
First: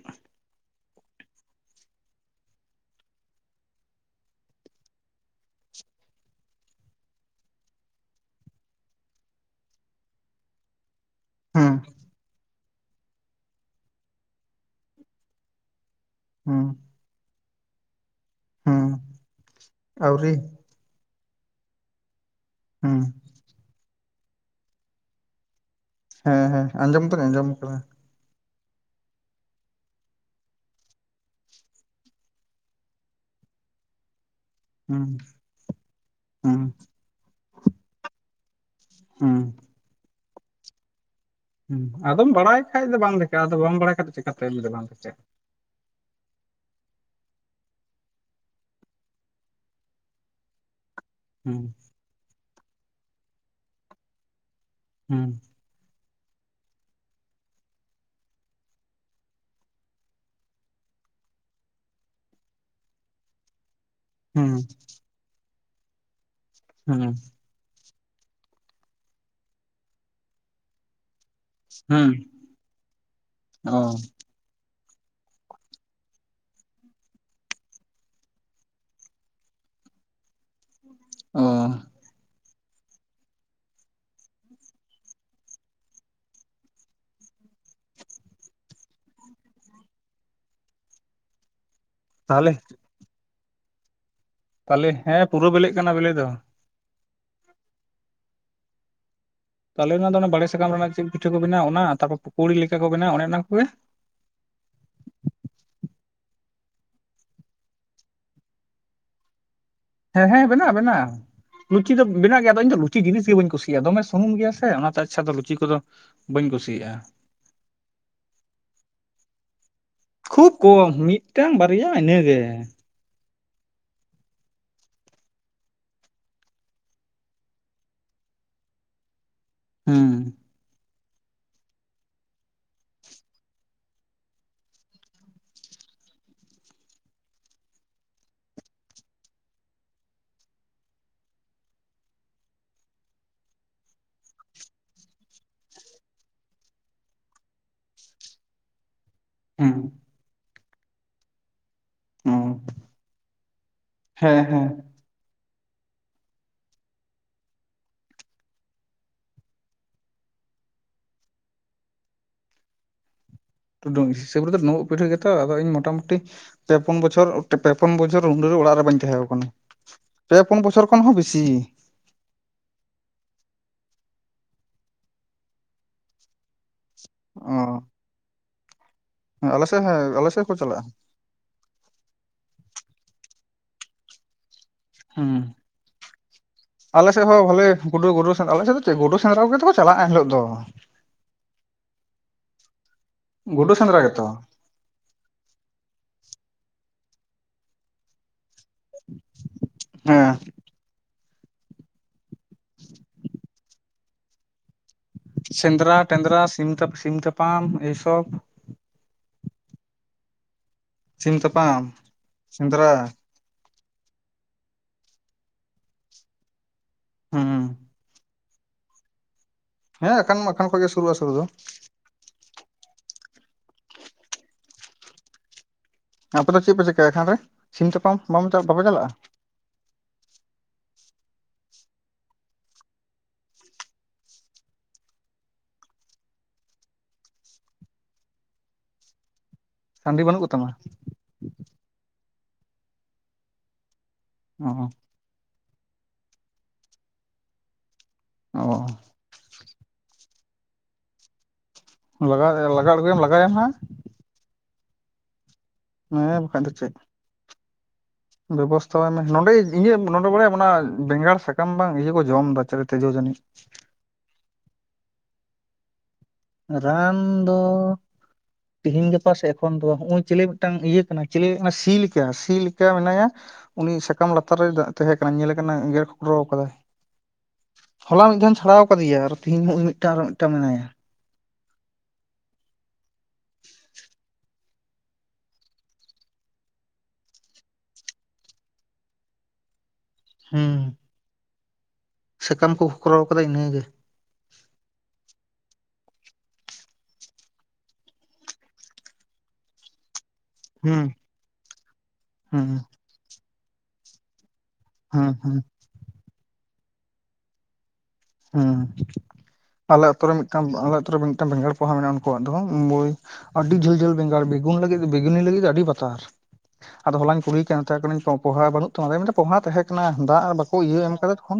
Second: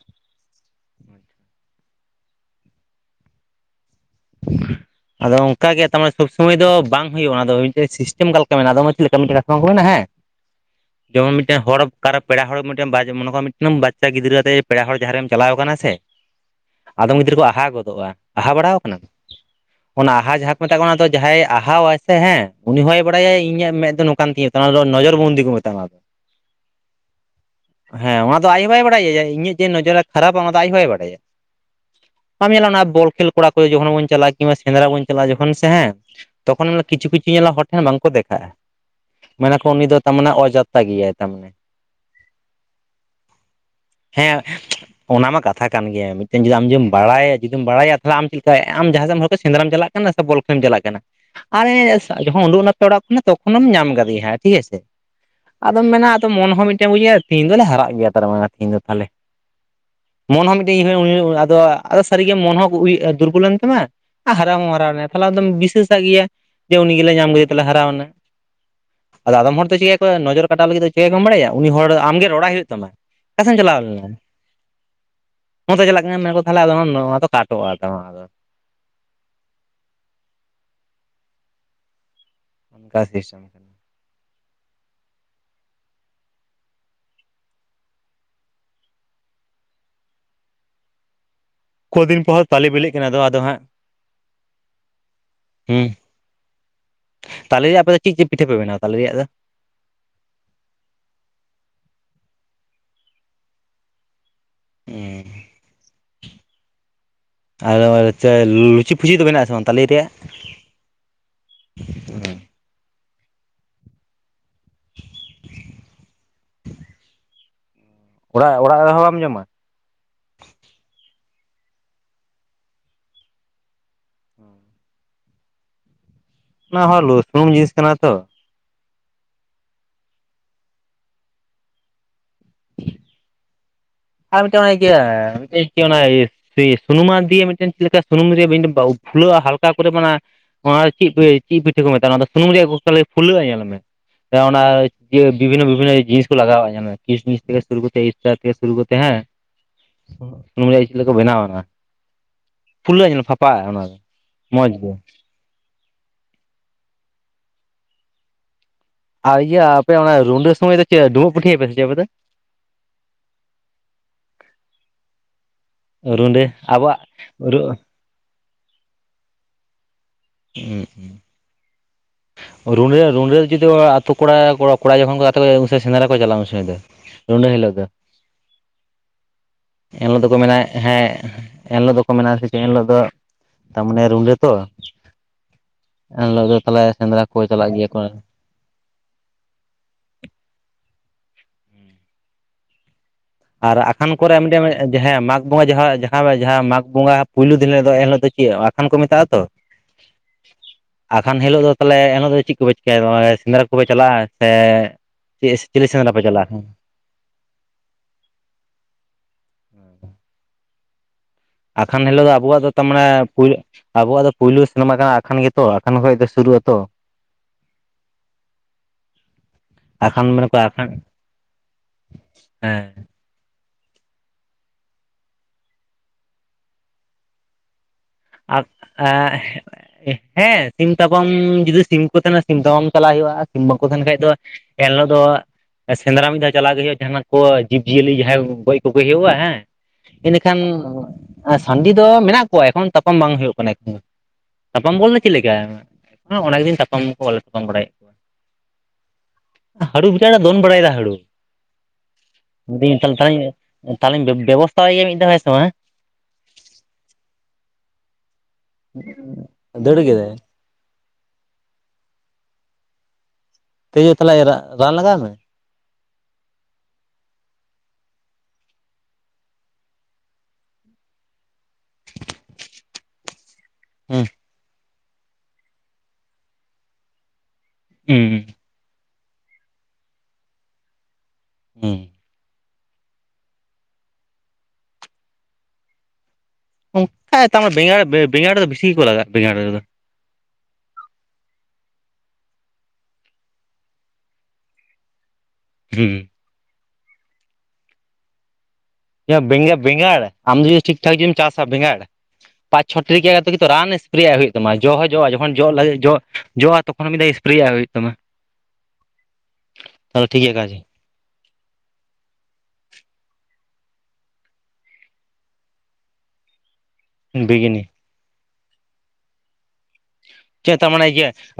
(inaudible) ᱟᱫᱚ ᱚᱝᱠᱟ ᱜᱮ ᱛᱟ ᱢᱟᱱᱮ ᱥᱚᱵ ᱥᱚᱢᱚᱭ ᱫᱚ ᱵᱟᱝ ᱦᱳᱭᱳᱜ-ᱟ ᱚᱱᱟᱫᱚ ᱢᱤᱫᱴᱮᱡ ᱥᱤᱥᱴᱮᱢ ᱚᱠᱟ ᱞᱮᱠᱟ ᱢᱮᱱᱟᱜ-ᱟ, ᱟᱫᱚ ᱪᱮᱫ ᱞᱮᱠᱟ ᱢᱤᱫᱴᱷᱮᱠᱟ (unintelligible) ᱦᱮᱸ ᱡᱮᱢᱚᱱ ᱢᱤᱫᱴᱮᱱ ᱦᱩᱸ ᱦᱚᱲ ᱚᱠᱟᱨᱮ ᱯᱮᱲᱟ ᱦᱚᱲ ᱢᱤᱫᱴᱮᱱ ᱵᱟᱡ ᱢᱚᱱᱮ ᱠᱟᱜ ᱢᱮ ᱢᱤᱫᱴᱟᱝ ᱵᱟᱪᱪᱟ ᱜᱤᱫᱽᱨᱟᱹ ᱟᱛᱮ ᱯᱮᱲᱟ ᱦᱚᱲ ᱡᱟᱸᱦᱟ ᱨᱮᱢ ᱪᱟᱞᱟᱣ ᱟᱠᱟᱱᱟ ᱥᱮ ᱦᱩᱸ, ᱟᱫᱚᱢ ᱜᱤᱫᱽᱨᱟᱹ ᱠᱚ ᱟᱦᱟ ᱜᱚᱫᱚᱜ-ᱟ, ᱟᱦᱟ ᱵᱟᱲᱟᱣ ᱦᱩᱸ ᱠᱟᱱᱟᱢ? ᱚᱱᱟ ᱟᱦᱟ ᱟᱹᱣᱨᱤ ᱡᱟᱸᱦᱟ ᱠᱚ ᱢᱮᱛᱟᱜ ᱠᱟᱱᱟ ᱚᱱᱟ ᱫᱚ ᱡᱟᱸᱦᱟᱭ ᱟᱦᱟᱣ ᱟᱭ ᱥᱮ ᱦᱮᱸ, ᱩᱱᱤ ᱦᱩᱸ ᱦᱚᱭ ᱵᱟᱲᱟᱭᱟ ᱤᱧᱟᱹᱜ ᱢᱮᱫ ᱫᱚ ᱱᱚᱝᱠᱟᱱ ᱛᱤᱧᱟᱹ ᱾ ᱱᱚᱣᱟ ᱫᱚ ᱱᱚᱡᱚᱨ ᱵᱚᱱᱫᱤ ᱠᱚ ᱢᱮᱛᱟᱜᱼᱟ ᱚᱱᱟ ᱫᱚ ᱦᱮᱸ ᱦᱮᱸ ᱟᱸᱡᱚᱢ ᱫᱚᱧ ᱟᱸᱡᱚᱢ ᱠᱟᱫᱟ ᱾ ᱦᱮᱸ ᱚᱱᱟ ᱫᱚ ᱟᱡ ᱦᱚᱸ ᱵᱟᱭ ᱵᱟᱲᱟᱭᱟ ᱤᱧᱟᱹᱜ ᱡᱮ ᱱᱚᱡᱚᱨᱟ ᱠᱷᱟᱨᱟᱯᱟ ᱚᱱᱟ ᱫᱚ ᱟᱡ ᱦᱚᱸ ᱵᱟᱭ ᱵᱟᱰᱟᱭᱟ ᱾ ᱵᱟᱢ ᱧᱮᱞᱟ ᱚᱱᱟ ᱵᱚᱞ ᱠᱷᱮᱹᱞ ᱠᱚᱲᱟ ᱠᱚ ᱡᱚᱠᱷᱚᱱ ᱵᱚᱱ ᱪᱟᱞᱟᱜ-ᱟ ᱠᱤᱝᱵᱟ ᱥᱮᱸᱫᱽᱨᱟ ᱦᱩᱸ ᱵᱚᱱ ᱪᱟᱞᱟᱜ-ᱟ ᱡᱚᱠᱷᱚᱱ ᱥᱮ ᱦᱮᱸ ᱦᱩᱸ ᱛᱚᱠᱷᱚᱱ ᱢᱟᱱᱮ ᱠᱤᱪᱷᱩ ᱠᱤᱪᱷᱩ ᱧᱮᱞᱟ ᱦᱚᱲ ᱴᱷᱮᱱ ᱵᱟᱝ ᱠᱚ ᱫᱮᱠᱷᱟᱜ-ᱟ ᱦᱩᱸ ᱾ ᱢᱟᱱᱮ ᱠᱚ ᱩᱱᱤ ᱫᱚ ᱛᱟᱨᱢᱟᱱᱮ ᱚᱡᱟᱛᱛᱟ ᱜᱮᱭᱟᱭ ᱛᱟᱨᱢᱟᱱᱮ ᱾ ᱦᱩᱸ ᱟᱫᱚᱢ ᱵᱟᱲᱟᱭ ᱠᱷᱟᱡ ᱫᱚ ᱵᱟᱝ ᱫᱮᱠᱟᱷᱜᱼᱟ ᱟᱫᱚ ᱵᱟᱢ ᱵᱟᱲᱟᱭ ᱠᱷᱟᱡ ᱫᱚ ᱦᱮᱸ ᱪᱮᱠᱟᱛᱮ ᱫᱚ ᱵᱟᱝ ᱪᱮ ᱚᱱᱟ ᱢᱟ ᱠᱟᱛᱷᱟ ᱠᱟᱱ ᱜᱮᱭᱟ ᱢᱤᱫᱴᱮᱱ ᱡᱩᱫᱤ ᱟᱢ ᱡᱩᱫᱤᱢ ᱵᱟᱲᱟᱭᱟ ᱡᱩᱫᱤᱢ ᱵᱟᱲᱟᱭᱟ ᱛᱟᱦᱮ ᱟᱢ ᱪᱮᱠᱟ ᱟᱢ ᱡᱟᱸᱦᱟ ᱥᱮᱢ ᱦᱚᱭᱛᱚ ᱥᱮᱸᱫᱽᱨᱟᱢ ᱪᱟᱞᱟᱜ ᱠᱟᱱᱟ ᱥᱮ ᱵᱚᱞ ᱠᱷᱮᱹᱞᱮᱢ ᱪᱟᱞᱟᱜ ᱠᱟᱱᱟ ᱦᱩᱸ ᱟᱨᱮ ᱡᱚᱠᱷᱚᱱᱮᱢ ᱳᱰᱳᱝ ᱱᱟ ᱚᱲᱟᱜ ᱠᱷᱚᱱᱟᱜ ᱛᱚᱠᱷᱚᱱᱮᱢ ᱧᱟᱢ ᱠᱟᱫᱮᱭᱟ ᱦᱟᱸᱜ ᱴᱷᱤᱠ ᱟᱪᱷᱮ ᱾ ᱦᱩᱸ ᱾ ᱟᱫᱚᱢ ᱢᱮᱱᱟ ᱟᱫᱚ ᱢᱚᱱ ᱦᱚᱸ ᱢᱤᱫᱴᱮᱱ ᱩᱭᱦᱟᱹᱨᱟ ᱛᱮᱦᱮᱧ ᱫᱚᱞᱮ ᱦᱟᱨᱟᱜ ᱜᱮᱭᱟ ᱛᱟᱨᱢᱟᱱᱮ ᱛᱮᱦᱮᱧ ᱫᱚ ᱛᱟᱦᱚᱞᱮ ᱾ ᱢᱚᱱ ᱦᱚᱸ ᱢᱤᱫᱴᱮᱱ (unintelligible) ᱟᱫᱚ, ᱟᱫᱚ ᱥᱟᱹᱨᱤᱜᱮ ᱢᱚᱱ ᱦᱚᱸ ᱩᱭᱦᱟᱹ ᱫᱩᱨᱵᱚᱞᱮᱢ (unintelligible) ᱟᱨ ᱦᱩᱸ ᱦᱟᱨᱟᱣ ᱦᱚᱸ ᱦᱟᱨᱟᱣ ᱱᱟ ᱛᱟᱦᱚᱞᱮ ᱟᱫᱚᱢ ᱵᱤᱥᱟᱹ ᱥᱟᱜ ᱜᱮᱭᱟ ᱩᱱᱤ ᱦᱩᱸ ᱜᱮᱞᱮ ᱧᱟᱢ ᱞᱮᱫᱮ ᱛᱮᱞᱮ ᱦᱟᱨᱟᱣ ᱱᱟ, ᱟᱫᱚ ᱟᱫᱚᱢ ᱦᱚᱲ ᱫᱚ ᱪᱤᱠᱟᱹᱭᱟ ᱠᱚ ᱠᱚᱣᱟ ᱱᱚᱡᱚᱨ ᱠᱟᱴᱟᱣ ᱞᱟᱹᱜᱤᱫ ᱫᱚ ᱪᱤᱠᱟᱹᱭᱟ ᱠᱚᱢ ᱵᱟᱲᱟᱭᱟ? ᱩᱱᱤ ᱦᱚᱲ ᱦᱩᱸ ᱟᱢ ᱜᱮ ᱨᱚᱲᱟᱭ ᱦᱳᱭᱳᱜ ᱛᱟᱢᱟ ᱚᱠᱟ ᱥᱮ ᱮᱢ ᱚ ᱪᱟᱞᱟᱣ ᱞᱮᱱᱟ? ᱚᱱᱛᱮ ᱪᱟᱞᱟᱜ ᱠᱟᱱᱟ ᱟᱫᱚ ᱛᱟᱦᱚᱞᱮ ᱟᱫᱚ ᱱᱚᱣᱟ ᱫᱚ ᱠᱟᱴᱚᱜ-ᱟ ᱛᱟ ᱚᱱᱟ ᱫᱚ᱾ ᱚᱸ ᱾ ᱚᱱᱠᱟ ᱥᱤᱥᱴᱮᱢ ᱠᱟᱱᱟ᱾ ᱠᱚ ᱫᱤᱱ ᱯᱚᱨ ᱛᱟᱦᱚᱞᱮ ᱛᱟᱞᱮᱹ ᱵᱮᱞᱮᱜ ᱠᱟᱱᱟ ᱟᱫᱚ ᱟᱫᱚ ᱟᱫᱚ ᱦᱟᱸᱜ ᱛᱟᱞᱮᱹ ᱦᱮᱸ ᱯᱩᱨᱟᱹ ᱵᱮᱞᱮᱜ ᱦᱩᱸ ᱠᱟᱱᱟ ᱵᱮᱞᱮ ᱫᱚ ᱾ ᱛᱟᱞᱮ ᱟᱯᱮ ᱫᱚ ᱪᱮᱫ ᱪᱮᱫ ᱯᱤᱴᱷᱟᱹ ᱯᱮ ᱵᱮᱱᱟᱣᱟ ᱛᱟᱞᱮ ᱨᱮᱭᱟᱜ ᱫᱚ? ᱛᱟᱞᱮ ᱨᱮᱱᱟᱜ ᱚᱱᱟ ᱫᱚ ᱵᱟᱲᱮ ᱥᱟᱠᱟᱢ ᱨᱮᱱᱟᱜ ᱪᱮᱫ ᱯᱤᱴᱷᱟᱹ ᱠᱚ ᱵᱮᱱᱟᱣ ᱚᱱᱟ, ᱛᱟᱨᱯᱚᱨ ᱯᱩᱠᱩᱲᱤ ᱞᱮᱠᱟ ᱠᱚ ᱵᱮᱱᱟᱣ ᱚᱱᱮ ᱚᱱᱟ ᱠᱚᱜᱮ ᱩᱸ᱾ ᱟᱫᱚ (unintelligible) ᱞᱩᱪᱤ-ᱯᱷᱩᱪᱤ ᱠᱚ ᱵᱮᱱᱟᱣ ᱟᱥᱮ ᱵᱟᱝ ᱛᱟᱞᱮ ᱨᱮᱭᱟᱜ? ᱮᱸ ᱦᱮᱸ ᱵᱮᱱᱟᱣ ᱵᱮᱱᱟᱣ᱾ ᱞᱩᱪᱤ ᱫᱚ ᱵᱮᱱᱟᱜ ᱜᱮᱭᱟ ᱟᱫᱚ ᱤᱧᱫᱚ ᱞᱩᱪᱤ ᱡᱤᱱᱤᱥ ᱜᱮ ᱵᱟᱹᱧ ᱠᱩᱥᱤᱭᱟᱜᱼᱟ ᱫᱚᱢᱮ ᱥᱩᱱᱩᱢ ᱜᱮᱭᱟ ᱥᱮ ᱚᱱᱟᱛᱮ ᱟᱪᱪᱷᱟ ᱫᱚ ᱞᱩᱪᱤ ᱠᱚᱫᱚ ᱵᱟᱹᱧ ᱠᱩᱥᱤᱭᱟᱜ-ᱟ᱾ ᱚᱲᱟᱜ ᱚᱲᱟᱜ ᱨᱮᱦᱚᱸ ᱵᱟᱢ ᱡᱚᱢᱟ? ᱠᱷᱩᱵ ᱠᱚᱢ ᱢᱤᱫᱴᱟᱝ ᱵᱟᱨᱭᱟ ᱤᱱᱟᱹᱜᱮ᱾ ᱚᱱᱟ ᱦᱚᱸ ᱞᱳ ᱥᱩᱱᱩᱢ ᱡᱤᱱᱤᱥ ᱠᱟᱱᱟ ᱛᱚ᱾ ᱦᱩᱸ᱾ ᱟᱨ ᱢᱤᱫ ᱴᱟᱝ ᱚᱱᱟ ᱤᱭᱟᱹ ᱥᱮ ᱥᱩᱱᱩᱢᱟ ᱫᱤᱭᱮ ᱢᱤᱫᱴᱮᱱ ᱪᱮᱫ ᱞᱮᱠᱟ ᱥᱩᱱᱩᱢᱤᱧ ᱫᱚ ᱨᱮ ᱵᱟ ᱯᱷᱩᱞᱟᱹᱜ-ᱟ ᱦᱟᱞᱠᱟ ᱠᱚᱨᱮ ᱢᱟᱱᱮ ᱚᱱᱟ ᱫᱚ ᱪᱤᱫ ᱠᱚ ᱪᱤᱫ ᱯᱤᱴᱷᱟᱹ ᱠᱚ ᱢᱮᱛᱟᱜᱼᱟ ᱚᱱᱟ ᱥᱩᱱᱩᱢ ᱨᱮᱭᱟᱜᱛᱟᱞᱮ ᱯᱷᱩᱞᱟᱹᱜ-ᱟ ᱧᱮᱞ ᱢᱮ᱾ ᱚᱱᱮ ᱚᱱᱟ ᱤᱩᱟᱹ ᱵᱤᱵᱷᱤᱱᱱᱚ ᱵᱤᱵᱷᱤᱱᱱᱚ ᱡᱤᱱᱤᱥ ᱠᱚ ᱞᱟᱜᱟᱣᱟᱜᱼᱟ ᱧᱮᱞ ᱢᱮ ᱠᱤᱥᱢᱤᱥ ᱛᱷᱮᱠᱮ ᱥᱩᱨᱩ ᱠᱚ ᱠᱟᱛᱮ ᱤᱥ ᱛᱟ ᱠᱮᱹᱥ ᱥᱩᱨᱩ ᱠᱟᱛᱮ ᱦᱟᱸ ᱦᱩᱸ᱾ (unintelligible) (unintelligible) ᱵᱱᱟᱣᱟ ᱚᱱᱟ᱾ ᱚ ᱯᱷᱩᱞᱟᱹᱜ-ᱟ ᱧᱮᱞ ᱢᱮ ᱯᱷᱟᱯᱟᱜ-ᱟ ᱚᱱᱟ ᱫᱚ ᱦᱮᱸ ᱦᱮᱸ ᱢᱚᱡᱽ ᱜᱮ᱾ ᱟᱨ ᱤᱭᱟᱹ ᱟᱯᱮ ᱚᱱᱟ ᱨᱩᱰᱟᱹ ᱥᱚᱢᱚᱭ ᱫᱚ ᱪᱮᱜ ᱰᱩᱸᱵᱩᱜ ᱯᱤᱴᱷᱟᱹᱭᱟᱯᱮ ᱥᱮ ᱪᱮᱫ ᱟᱯᱮ ᱫᱚ? ᱴᱩᱸᱰᱩᱸ ᱦᱤᱥᱟᱹᱵ ᱨᱮ ᱫᱚ ᱵᱩᱸᱵᱩᱜ ᱯᱤᱴᱷᱟᱹ ᱜᱮᱛᱚ ᱟᱫᱚ ᱤᱧ ᱢᱚᱴᱟᱢᱩᱴᱤ ᱨᱩᱰᱟᱹ ᱯᱮ ᱯᱚᱱ ᱟᱵᱚᱣᱟᱜ ᱵᱚᱪᱷᱚᱨ ᱨᱩ ᱯᱮ ᱯᱳᱱ ᱵᱚ ᱪᱷᱚᱨ ᱨᱩᱰᱟᱹ ᱨᱮ ᱚᱲᱟᱜ ᱨᱮ ᱵᱟᱹᱧ ᱛᱟᱦᱮᱸ ᱠᱟᱱᱟ, ᱯᱮ ᱯᱩᱱ ᱵᱚᱪᱷᱚᱨ ᱠᱷᱚᱱ ᱦᱚᱸ ᱵᱮᱥᱤ᱾ ᱨᱩᱸᱰᱟᱹ ᱨᱩᱸᱰᱟᱹ ᱡᱩᱫᱤ ᱟᱛᱳ ᱠᱚᱲᱟ ᱠᱚ ᱠᱚᱲᱟ ᱡᱚᱠᱷᱚᱱ ᱠᱚ ᱟᱛᱮ ᱠᱚᱭᱟ ᱩᱱᱥᱟᱹ ᱥᱮᱸᱨᱟ ᱠᱚ ᱪᱟᱟᱜᱼᱟ ᱩᱱ ᱥᱚᱢᱚᱭ ᱫᱚ᱾ ᱨᱩᱸᱰᱟᱹ ᱚ ᱦᱤᱞᱳᱜ ᱫᱚ᱾ ᱦᱮᱸ ᱟᱞᱮ ᱥᱮᱫ ᱦᱮᱸ ᱮᱱᱦᱤᱞᱳ ᱟᱞᱮ ᱫᱚᱠᱚ ᱥᱮᱫ ᱠᱚ ᱢᱮᱱᱟ ᱪᱟᱞᱟᱜᱼᱟ ᱦᱮᱸ ᱮᱱ ᱦᱤᱞᱳᱜ ᱫᱚᱠᱚ ᱢᱮᱱᱟᱜ ᱥᱮ ᱪᱮᱫ ᱮᱱ ᱦᱤᱞᱳᱜ ᱫᱚ ᱛᱟᱨᱢᱟᱱᱮ ᱨᱩᱰᱟᱹ ᱛᱚ, ᱮᱱᱦᱤᱞᱳᱜ ᱫᱚ ᱛᱟᱦᱚᱞᱮ ᱛᱮᱜ ᱥᱮᱸᱫᱽᱨᱟ ᱠᱚ ᱦᱚᱸ ᱵᱷᱟᱞᱮ ᱪᱟᱞᱟᱜ ᱜᱮᱭᱟ ᱠᱚ ᱜᱩᱰᱩ ᱜᱩᱰᱩ ᱥᱮ ᱟᱞᱮ ᱥᱮᱫ ᱫᱚ ᱪᱮᱜ ᱜᱩᱰᱩ ᱥᱮᱸᱫᱽᱨᱟ ᱠᱚᱜᱮ ᱛᱚᱠᱚ ᱪᱟᱞᱟᱜ-ᱟ ᱮᱱᱤᱞᱳᱜ ᱫᱚ᱾ ᱜᱩᱰᱩ ᱟᱨ ᱥᱮᱸᱫᱽᱨᱟ ᱟᱠᱷᱟᱱ ᱜᱮᱛᱚ ᱠᱚᱨᱮ ᱢᱤᱫᱴᱮᱱ ᱡᱟᱦᱮᱸ ᱢᱟᱜᱽ ᱵᱚᱸᱜᱟ ᱡᱟᱦᱟᱸ ᱡᱟᱦᱟᱸ ᱠᱟᱦᱟᱸ ᱢᱟᱜᱽ ᱵᱚᱸᱜᱟ ᱯᱳᱭᱞᱩ ᱫᱤᱱ ᱦᱤᱞᱳᱜ ᱫᱚ ᱮᱱᱦᱤᱞᱳᱜ ᱫᱚ ᱪᱮᱫ ᱟᱠᱷᱟᱱ ᱠᱚ ᱢᱮᱛᱟᱜ-ᱟ ᱛᱚ, ᱦᱮᱸ ᱟᱠᱷᱟᱱ ᱦᱤᱞᱳᱜ ᱫᱚ ᱛᱟᱦᱚᱞᱮ ᱮᱱᱦᱤᱞᱳᱜ ᱫᱚ ᱪᱤᱫ ᱠᱚᱯᱮ ᱪᱤᱠᱟᱹᱟ ᱭᱟ ᱥᱮᱸᱫᱽᱨᱟ ᱠᱚᱯᱮ ᱪᱟᱞᱟᱜ-ᱟ ᱥᱮᱼ ᱥᱮᱸᱫᱽᱨᱟ ᱴᱮᱸᱫᱽᱨᱟ ᱥᱤᱢ ᱛᱟᱯ ᱥᱤᱢ ᱛᱟᱯᱟᱢ ᱮ ᱥᱚᱵ᱾ ᱦᱮᱸ (unintelligible) ᱥᱤᱢ ᱛᱟ ᱟᱠᱷᱟᱱ ᱦᱤᱞᱚᱜ ᱫᱚ ᱟᱵᱚᱣᱟᱜ ᱫᱚ ᱛᱟᱨᱢᱟᱱᱮ ᱯᱩᱭᱞᱮᱜ ᱟᱵᱚᱣᱟᱜ ᱫᱚ ᱯᱩᱭᱞᱳ ᱥᱤᱱᱮᱢᱟ ᱠᱟᱱᱟ ᱟᱷᱟᱱ ᱜᱮᱛᱚ ᱟᱠᱷᱟᱱ ᱠᱷᱚᱡ ᱫᱚ ᱥᱩᱨᱩᱜ ᱟᱛᱚ᱾ ᱦᱩᱸ, ᱦᱮᱸ ᱟᱠᱷᱟᱱ ᱟᱠᱷᱟᱱ ᱠᱷᱚᱱ ᱜᱮ ᱥᱩᱨᱩᱜ-ᱟ ᱥᱩᱨᱩ ᱫᱚ᱾ ᱦᱮᱸ ᱾ ᱟᱯᱮ ᱫᱚ ᱪᱮᱫ ᱯᱮ ᱪᱮᱠᱟᱹᱭᱟ ᱟᱠᱷᱟᱱ ᱨᱮ? ᱥᱤᱢ ᱛᱟᱯᱟᱢ ᱵᱟᱢ ᱟᱠ ᱵᱟᱯᱮ ᱪᱟᱞᱟᱜᱼᱟ ᱮᱸᱜ ᱮᱜ ᱦᱮᱸ ᱥᱤᱢ ᱛᱟᱯᱟᱢ ᱡᱩᱫᱤ ᱥᱤᱢ ᱠᱚ ᱛᱟᱦᱮᱱᱟ ᱥᱤᱢ ᱛᱟᱯᱟᱢ ᱪᱟᱞᱟ ᱦᱩᱭᱩᱜ-ᱟ ᱥᱤᱢ ᱵᱟᱠᱠᱚ ᱛᱟᱦᱮᱱ ᱠᱷᱟᱡ ᱫᱚ, ᱮᱱᱦᱤᱞᱳᱜ ᱫᱚ ᱥᱮᱸᱫᱽᱨᱟ ᱢᱤᱫ ᱫᱷᱟᱣ ᱪᱟᱞᱞᱟᱣ ᱜᱮ ᱦᱩᱭᱩᱜ-ᱟ ᱡᱟᱦᱱᱟᱜ ᱠᱚ ᱡᱤᱵᱽ ᱡᱤᱭᱟᱹᱞᱤ ᱡᱟᱦᱟᱸᱭ ᱜᱚᱡ ᱠᱚᱜᱮ ᱦᱩᱭᱩᱜ- ᱟ ᱦᱮᱸ, ᱥᱟᱺᱰᱤ ᱵᱟᱹᱱᱩᱜ ᱮᱱᱮᱹᱠᱷᱟᱱ ᱠᱚᱛᱟᱢᱟ ᱥᱟᱺᱰᱤ ᱫᱚ ᱢᱮᱱᱟᱜ ᱠᱚᱣᱟ ᱮᱠᱷᱚᱱ ᱛᱟᱯᱟᱢ ᱵᱟᱝ ᱦᱩᱭᱩᱜ ᱠᱟᱱᱟ ᱮᱠᱷᱚᱱ ᱫᱚ᱾ ᱚ ᱛᱟᱯᱟᱢ ᱵᱚᱞ ᱫᱚ ᱪᱮᱫ ᱞᱮᱠᱟ ᱚᱱᱮᱜ ᱫᱤᱱ ᱛᱟᱯᱟᱢ ᱠᱚ ᱵᱟᱞᱮ ᱛᱟᱯᱟᱢ ᱵᱟᱲᱟᱭᱮᱫ ᱠᱚᱣᱟ᱾ ᱚᱻ ᱦᱟᱹᱲᱩ ᱵᱤᱪᱟᱨᱮ ᱫᱚᱱ ᱵᱟᱲᱟᱭᱫᱟ ᱦᱟᱹᱲᱩ, ᱞᱟᱜᱟᱜ ᱞᱟᱜᱟ ᱟᱹᱲᱜᱳᱭᱮᱢ ᱞᱟᱜᱟᱭᱮᱢ ᱦᱟᱸᱜ, ᱛᱟᱦᱚᱞᱮᱧ ᱵᱮ ᱵᱮᱵᱚᱥᱛᱟᱣᱟᱭᱜᱮ ᱢᱤᱫ ᱫᱷᱟᱣ ᱦᱮᱸᱥᱮ ᱵᱟᱝᱦᱮᱸ, ᱦᱮᱸ ᱵᱟᱠᱷᱟᱡ ᱫᱚ ᱪᱮᱫ? ᱵᱮᱵᱚᱥᱛᱷᱟ-ᱟᱭ ᱢᱮ ᱱᱚᱰᱮ ᱜᱮ ᱤᱭᱟᱹ ᱫᱟᱹᱲ ᱵᱚᱞᱮ ᱠᱮᱫᱟᱭ ᱵᱟᱲᱟᱭᱟᱢ ᱚᱱᱟ ᱵᱮᱸᱜᱟᱲ ᱥᱟᱠᱟᱢ ᱵᱟᱝ ᱤᱭᱟᱹ ᱠᱚ ᱡᱚᱢ ᱫᱟ ᱪᱮᱞᱮ ᱛᱮᱡᱩ ᱡᱟᱹᱱᱤᱡ ᱾ ᱛᱤᱡᱩ ᱛᱟᱦᱚᱞᱮ ᱨᱟ ᱨᱟᱱ ᱞᱟᱜᱟᱣ ᱢᱮ᱾ ᱨᱟᱱ ᱫᱚ ᱛᱤᱦᱤᱧ ᱜᱟᱯᱟ ᱥᱮ ᱮᱠᱷᱚᱱ ᱫᱚ ᱦᱚᱜᱼᱚᱭ ᱪᱤᱞᱮ ᱢᱤᱫᱴᱟᱝ ᱤᱭᱟᱹ ᱠᱟᱱᱟᱭ ᱪᱮᱞᱮ ᱚᱱᱟ ᱥᱤ ᱞᱮᱠᱟ ᱥᱤ ᱞᱮᱠᱟ ᱢᱮᱱᱟᱭᱟ ᱩᱱᱤ ᱦᱩᱸ ᱥᱟᱠᱟᱢ ᱞᱟᱛᱟᱨ ᱨᱮ ᱛᱟᱦᱮᱸ ᱠᱟᱱᱟ ᱧᱮᱞᱮ ᱟᱠᱟᱱᱟ ᱜᱮᱨ ᱠᱷᱚᱠᱨᱚ ᱟᱠᱟᱫᱟᱭ ᱦᱩᱸ ᱦᱚᱞᱟ ᱢᱤᱫ ᱫᱷᱟᱣᱤᱧ ᱪᱷᱟᱲᱟᱣ ᱟᱠᱟᱫᱮᱭᱟ ᱟᱨᱦᱚ ᱛᱤᱦᱤᱧ ᱦᱩᱸᱜ-ᱩᱭ ᱢᱤᱫᱴᱟᱝ ᱟᱨᱦᱚᱸ ᱢᱤᱫᱴᱟᱝ ᱢᱮᱱᱟᱭᱟ᱾ ᱦᱩᱸ᱾ (inaudible) ᱚᱝᱠᱟᱭ ᱛᱟᱢᱟ ᱵᱮᱸᱟᱲ ᱵᱮ ᱵᱮᱸᱜᱟᱲ ᱨᱮ ᱫᱚ ᱵᱮᱥᱤ ᱜᱮ ᱠᱚ ᱞᱟᱜᱟᱜ ᱵᱮᱸᱜᱟᱲ ᱨᱮᱫᱚ᱾ ᱦᱩᱸ᱾ ᱥᱟᱠᱟᱢ ᱠᱚ ᱠᱷᱚᱠᱨᱚ ᱠᱟᱫᱟ ᱤᱱᱟᱹᱜᱮ᱾ ᱦᱩᱸ᱾ ᱮᱭᱟ ᱵᱮᱸᱜᱟ ᱵᱮᱸᱜᱟᱲ ᱟᱢ ᱫᱚ ᱡᱩᱫᱤ ᱴᱷᱤᱠ ᱦᱩᱸ ᱴᱷᱟᱠ ᱡᱩᱫᱤᱢ ᱪᱟᱥᱟ ᱵᱮᱸᱜᱟᱲ ᱦᱩᱸ ᱯᱟᱸᱪ ᱪᱷᱚ ᱴᱷᱤᱠ ᱜᱮᱭᱟ ᱡᱷᱚᱛᱚ ᱜᱮᱛᱚ ᱨᱟᱱ ᱮᱥᱯᱨᱮᱭᱟᱜ ᱦᱩᱭᱩᱜ ᱛᱟᱢᱟ ᱡᱚ ᱦᱚᱸ ᱦᱩᱸ ᱡᱚᱜᱼᱟ ᱡᱚᱠᱷᱚᱱ ᱦᱩᱸ ᱡᱚᱜ ᱞᱟᱹᱜᱤᱫ ᱡᱚ ᱡᱚᱜ -ᱟ, ᱛᱚᱠᱷᱚᱱ ᱢᱤᱫ ᱫᱷᱟᱣ ᱮᱥᱯᱨᱮᱭᱟᱜ ᱦᱩᱭᱩᱜ ᱛᱟᱢᱟ᱾ ᱦᱩᱸ ᱟᱞᱮ ᱟᱛᱩ ᱛᱟᱦᱚᱞᱮ ᱨᱮ ᱴᱷᱤᱠ ᱜᱮᱭᱟ ᱢᱤᱫᱴᱟᱝ ᱠᱟᱡᱮ ᱟᱞᱮ ᱟᱛᱩ ᱨᱮ ᱢᱤᱫᱴᱟᱝ ᱵᱮᱸᱜᱟᱲ ᱯᱚᱦᱟ ᱢᱮᱱᱟᱜᱼᱟ ᱩᱱᱠᱩᱣᱟᱜ ᱫᱚ ᱢᱟᱹᱭ ᱟᱹᱰᱤ ᱡᱷᱟᱹᱞ ᱡᱷᱟᱹᱞ ᱵᱮᱸᱜᱟᱲ ᱵᱮᱜᱩᱱ ᱞᱟᱹᱜᱤᱫ ᱵᱮᱜᱩᱱᱤ ᱞᱟᱹᱜᱤᱫ ᱫᱚ ᱟᱹᱰᱤ ᱵᱟᱛᱟᱨ, ᱟᱫᱚ ᱦᱚᱞᱟᱧ ᱠᱩᱞᱤᱭᱮᱠᱟᱱ ᱵᱤᱜᱤᱱᱤ ᱢᱮᱛᱟᱭ ᱠᱟᱱᱟᱹᱧ ᱠᱚᱢ ᱯᱚᱦᱟ ᱵᱟᱹᱱᱩᱜ ᱛᱟᱢᱟ ᱟᱫᱚᱭ ᱢᱮᱱᱫᱟ ᱯᱚᱦᱟ ᱛᱟᱦᱮᱸ ᱠᱟᱱᱟ, ᱫᱟᱜ ᱵᱟᱠᱚ ᱪᱮᱫ ᱛᱟᱨ ᱤᱭᱟᱹ ᱢᱟᱱᱮ ᱮᱢᱠᱟᱫᱟ ᱛᱚᱠᱷᱚᱱ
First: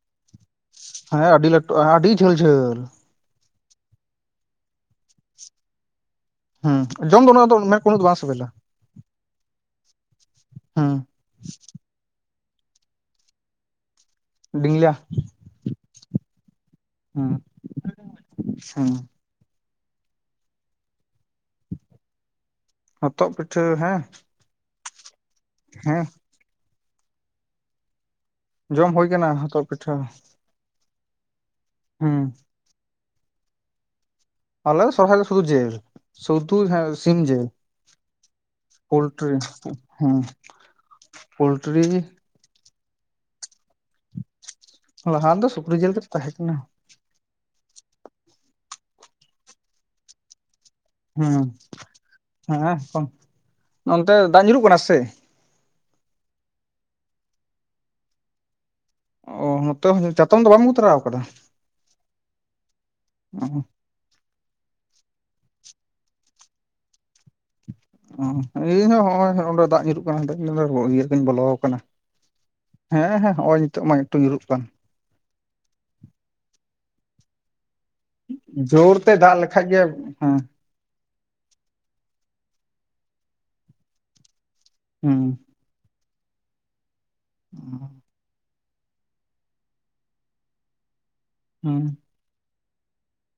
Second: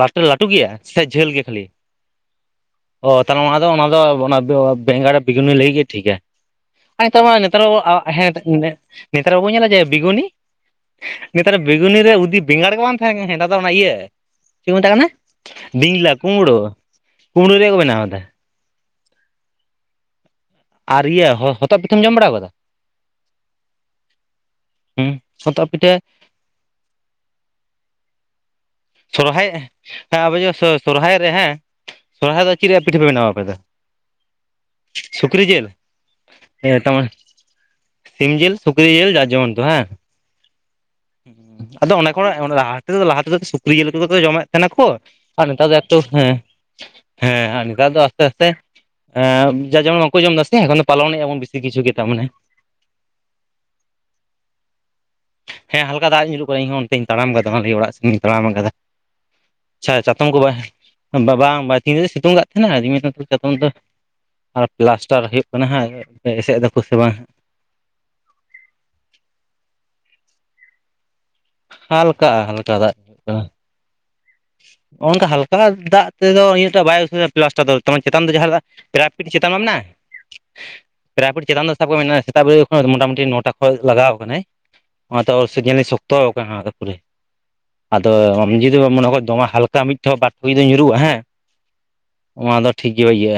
ᱞᱟᱹᱴᱩ ᱞᱟᱹᱴᱩ ᱜᱮᱭᱟ? ᱥᱮ ᱦᱮᱸ ᱡᱷᱟᱹᱞ ᱜᱮ ᱟᱹᱰᱤ ᱠᱷᱟᱹᱞᱤ ᱞᱟᱹᱴᱩ ᱟᱹᱰᱤ ᱡᱷᱟᱹᱞ ᱡᱷᱟᱹᱞ ᱚ ᱛᱟᱦᱚᱞᱮ ᱚᱱᱟ ᱫᱚ ᱚᱱᱟ ᱫᱚ ᱚᱱᱟ ᱫᱚ ᱵᱮᱸᱜᱟᱲ ᱵᱮᱜᱩᱱᱤ ᱞᱟᱹᱜᱤᱫ ᱜᱮ ᱴᱷᱤᱠᱟ। ᱦᱩᱸ ᱟᱨ ᱱᱮᱛᱟᱨ ᱡᱚᱢ ᱫᱚ ᱢᱟ ᱩᱱᱟᱹᱜ ᱫᱚ ᱱᱮᱛᱟᱨ ᱢᱮᱱ ᱩᱱᱟᱹᱜ ᱫᱚ ᱵᱟᱝ (unintelligible) ᱥᱤᱵᱤᱞᱟ ᱱᱮᱛᱟᱨ ᱵᱟᱵᱚᱱ ᱧᱮᱞᱟ ᱡᱮ ᱵᱤᱜᱩᱱᱤ ᱦᱩᱸ ᱱᱮᱛᱟᱨ ᱵᱮᱜᱩᱱᱤ ᱨᱮ ᱩᱫᱤ ᱵᱮᱸᱜᱟᱲ ᱜᱮ ᱵᱟᱝ ᱛᱟᱦᱮᱸᱱ ᱠᱟᱱᱟ ᱦᱮᱸ ᱱᱮᱛᱟᱨ ᱫᱚ ᱚᱱᱟ ᱤᱭᱟᱹ ᱪᱮᱫ ᱠᱚ ᱢᱮᱛᱟᱜ ᱰᱤᱝᱞᱟ ᱠᱟᱱᱟ ᱵᱤᱝᱞᱟ ᱠᱩᱢᱵᱽᱲᱳ ᱠᱩᱢᱵᱽᱲᱳ ᱨᱮᱭᱟᱜ ᱠᱚ ᱵᱮᱱᱟᱣᱫᱟ। ᱟᱪᱪᱷᱟ ᱟᱨ ᱤᱭᱟᱹ ᱦᱚ ᱦᱚᱛᱚᱫ ᱯᱤᱴᱷᱟᱹᱢ ᱡᱚᱢ ᱵᱟᱲᱟᱣ ᱠᱟᱫᱟ ᱦᱚᱛᱚᱫ ᱯᱤᱴᱷᱟᱹ ᱦᱮᱸ ᱦᱩᱸ ᱦᱟᱛᱚᱫ ᱯᱤᱴᱷᱟᱹ ᱦᱮᱸ ᱡᱚᱢ ᱦᱩᱭ ᱠᱟᱱᱟ ᱥᱚᱨᱦᱟᱭ ᱦᱚᱛᱚᱫ ᱯᱤᱴᱷᱟᱹ ᱦᱮᱸ ᱟᱵᱚ ᱡᱚᱜ ᱥᱚ ᱥᱚᱨᱦᱟᱭ ᱨᱮ ᱦᱮᱸ ᱦᱩᱸ ᱥᱚᱨᱦᱟᱭ ᱫᱚ ᱪᱤᱫ ᱨᱮᱭᱟᱜ ᱯᱤᱴᱷᱟᱹ ᱯᱮ ᱵᱮᱱᱟᱣᱟ ᱟᱯᱮ ᱫᱚ? ᱟᱞᱮ ᱫᱚ ᱥᱚᱨᱦᱟᱭ ᱥᱩᱫᱩ ᱥᱩᱠᱨᱤ ᱡᱤᱞ ᱡᱮᱞ ᱥᱩᱫᱩ ᱦᱮᱸ ᱛᱟᱨᱢᱟᱱᱮ ᱥᱤᱢ ᱡᱮᱞ। ᱥᱤᱢ ᱡᱤᱞ ᱥᱩᱠᱨᱤ ᱡᱤᱞ ᱡᱟᱨ ᱡᱮᱢᱚᱱ ᱛᱚ ᱵᱟᱝ ᱦᱮᱸ ᱯᱳᱞᱴᱨᱤ ᱟᱫᱚ ᱚᱱᱟ ᱠᱷᱚᱱᱟᱜ ᱦᱮᱸᱚᱱᱟ ᱞᱟᱦᱟ ᱛᱮᱫᱚ ᱞᱟᱦᱟ ᱛᱮᱫᱚ ᱥᱩᱠᱨᱤ ᱡᱤᱞ ᱜᱮᱛᱚ ᱠᱚᱫᱚ ᱠᱚ ᱡᱚᱢᱮᱫ ᱛᱟᱦᱮᱱᱟ ᱠᱚ ᱞᱟᱦᱟ ᱟᱨ ᱱᱮᱛᱟᱨ ᱫᱚ ᱥᱩᱠᱨᱤ ᱡᱤᱞ ᱮᱠᱛᱚ ᱜᱮ ᱛᱟᱦᱮᱸ ᱦᱮᱸ ᱠᱟᱱᱟ ᱦᱮᱸ ᱟᱨ ᱱᱮᱛᱟᱨ ᱫᱚ ᱟᱥᱛᱮ ᱟᱥᱛᱮ ᱮᱸᱜ ᱡᱟᱨ ᱡᱮᱢᱚᱱ ᱵᱟᱝᱠᱚ ᱡᱚᱢ ᱫᱟᱥᱮ ᱮᱠᱷᱚᱱ ᱫᱚ ᱯᱟᱞᱚᱱᱮᱜᱼᱟᱵᱚᱱ ᱦᱮᱸ ᱵᱮᱥᱤ ᱠᱤᱪᱷᱩ ᱜᱮ ᱛᱟᱨ ᱢᱟᱱᱮ ᱦᱮᱸ ᱛᱚ ᱱᱚᱱᱛᱮ ᱫᱟᱜ ᱧᱩᱨᱩᱜ ᱠᱟᱱᱟ ᱥᱮ? ᱦᱮᱸ ᱦᱟᱞᱠᱟ ᱫᱟᱜ ᱧᱩᱨᱩᱜ ᱠᱟᱱᱟ ᱤᱧᱦᱚᱸ ᱚᱱᱛᱮᱧ ᱛᱟᱲᱟᱢ ᱠᱟᱫᱟ ᱚᱱᱟᱞᱤᱭᱟᱹ ᱚᱲᱟᱜ ᱥᱮᱜᱮᱧ ᱛᱟᱢ ᱟᱠᱟᱫᱟ। ᱳ ᱟᱪᱪᱷᱟ ᱪᱟᱛᱚᱢ ᱠᱚ ᱵᱟ ᱵᱟᱵᱟᱝ ᱵᱟᱭ ᱛᱤᱱᱟᱹᱜ ᱮ ᱥᱤᱛᱩᱝ ᱠᱟᱜ ᱛᱟᱦᱮᱱᱟ (unintelligible) ᱪᱟᱛᱚᱢ ᱫᱚ ᱟᱨ ᱯᱞᱟᱥᱴᱟᱨ ᱦᱩᱭᱩᱜ ᱠᱟᱱᱟ ᱦᱟᱸᱜ ᱮᱥᱮᱫ ᱫᱟᱠᱚ ᱥᱮ ᱵᱟᱝ? ᱚᱸ ᱤᱧ ᱦᱚᱸ ᱦᱚᱜᱼᱚᱭ ᱦᱚᱸᱜ-ᱚᱸᱱᱰᱮ ᱫᱟᱜ ᱧᱩᱨᱩᱜ ᱠᱟᱱᱟ ᱫᱟᱜ (unintelligible) ᱤᱭᱟᱹ ᱠᱟᱹᱧ ᱵᱚᱞᱚ ᱠᱟᱱᱟ ᱦᱟᱞᱠᱟᱜᱼᱟ ᱦᱟᱞᱠᱟ ᱫᱟᱜ ᱦᱮᱸ ᱦᱮᱸ ᱦᱚᱜᱼᱚᱭ ᱱᱤᱛᱚᱜ ᱢᱟ ᱮᱠᱴᱩ ᱧᱩᱨᱩᱜ ᱠᱟᱱ ᱱᱚᱠᱟ ᱦᱟᱞᱠᱟ ᱫᱟᱜ ᱛᱮᱫᱚ ᱤᱧᱟᱹᱴᱟᱜ ᱵᱟᱭ ᱩᱥᱟᱹᱨᱟ ᱯᱞᱟᱥᱴᱟᱨ ᱫᱚ ᱪᱮᱛᱟᱱ ᱫᱚ ᱡᱟᱦᱟᱸ ᱫᱟᱜ (inaudible) ᱡᱳᱨ ᱛᱮ ᱯᱮᱲᱟᱯᱤᱴ ᱫᱟᱜ ᱪᱮᱛᱟᱱ ᱵᱟᱝ ᱞᱮᱠᱷᱟᱡ ᱜᱮ ᱢᱮᱱᱟᱜᱼᱟ ᱦᱮᱸ ᱯᱮᱲᱟᱯᱤᱴ ᱪᱮᱛᱟᱱ ᱫᱚ ᱥᱟᱵ ᱠᱚ ᱢᱮ ᱥᱮᱛᱟᱜ ᱵᱮᱨ ᱠᱷᱚᱱ ᱢᱚᱴᱟᱢᱩᱴᱤ ᱱᱚᱴᱟ ᱠᱷᱚᱡ ᱞᱟᱜᱟᱣ ᱟᱠᱟᱱᱟᱭ ᱦᱩᱸ ᱚᱱᱟ ᱥᱮ ᱧᱮᱞᱤᱧ ᱥᱚᱠᱛᱚ ᱟᱠᱟᱱᱟ ᱯᱩᱨᱟᱹ ᱟᱫᱚ ᱟᱢ ᱡᱩᱫᱤ ᱵᱟᱢ ᱢᱚᱱᱮ ᱫᱚᱢᱮ ᱦᱟᱞᱠᱟ ᱢᱤᱫ ᱴᱷᱚᱯ ᱵᱟᱨ ᱡᱩᱫᱤ ᱧᱩᱨᱩᱜᱼᱟ ᱦᱮᱸ ᱦᱩᱸ ᱚᱱᱟ ᱫᱚ ᱴᱷᱤᱠ ᱜᱮ ᱤᱭᱟᱹᱜ-ᱟ।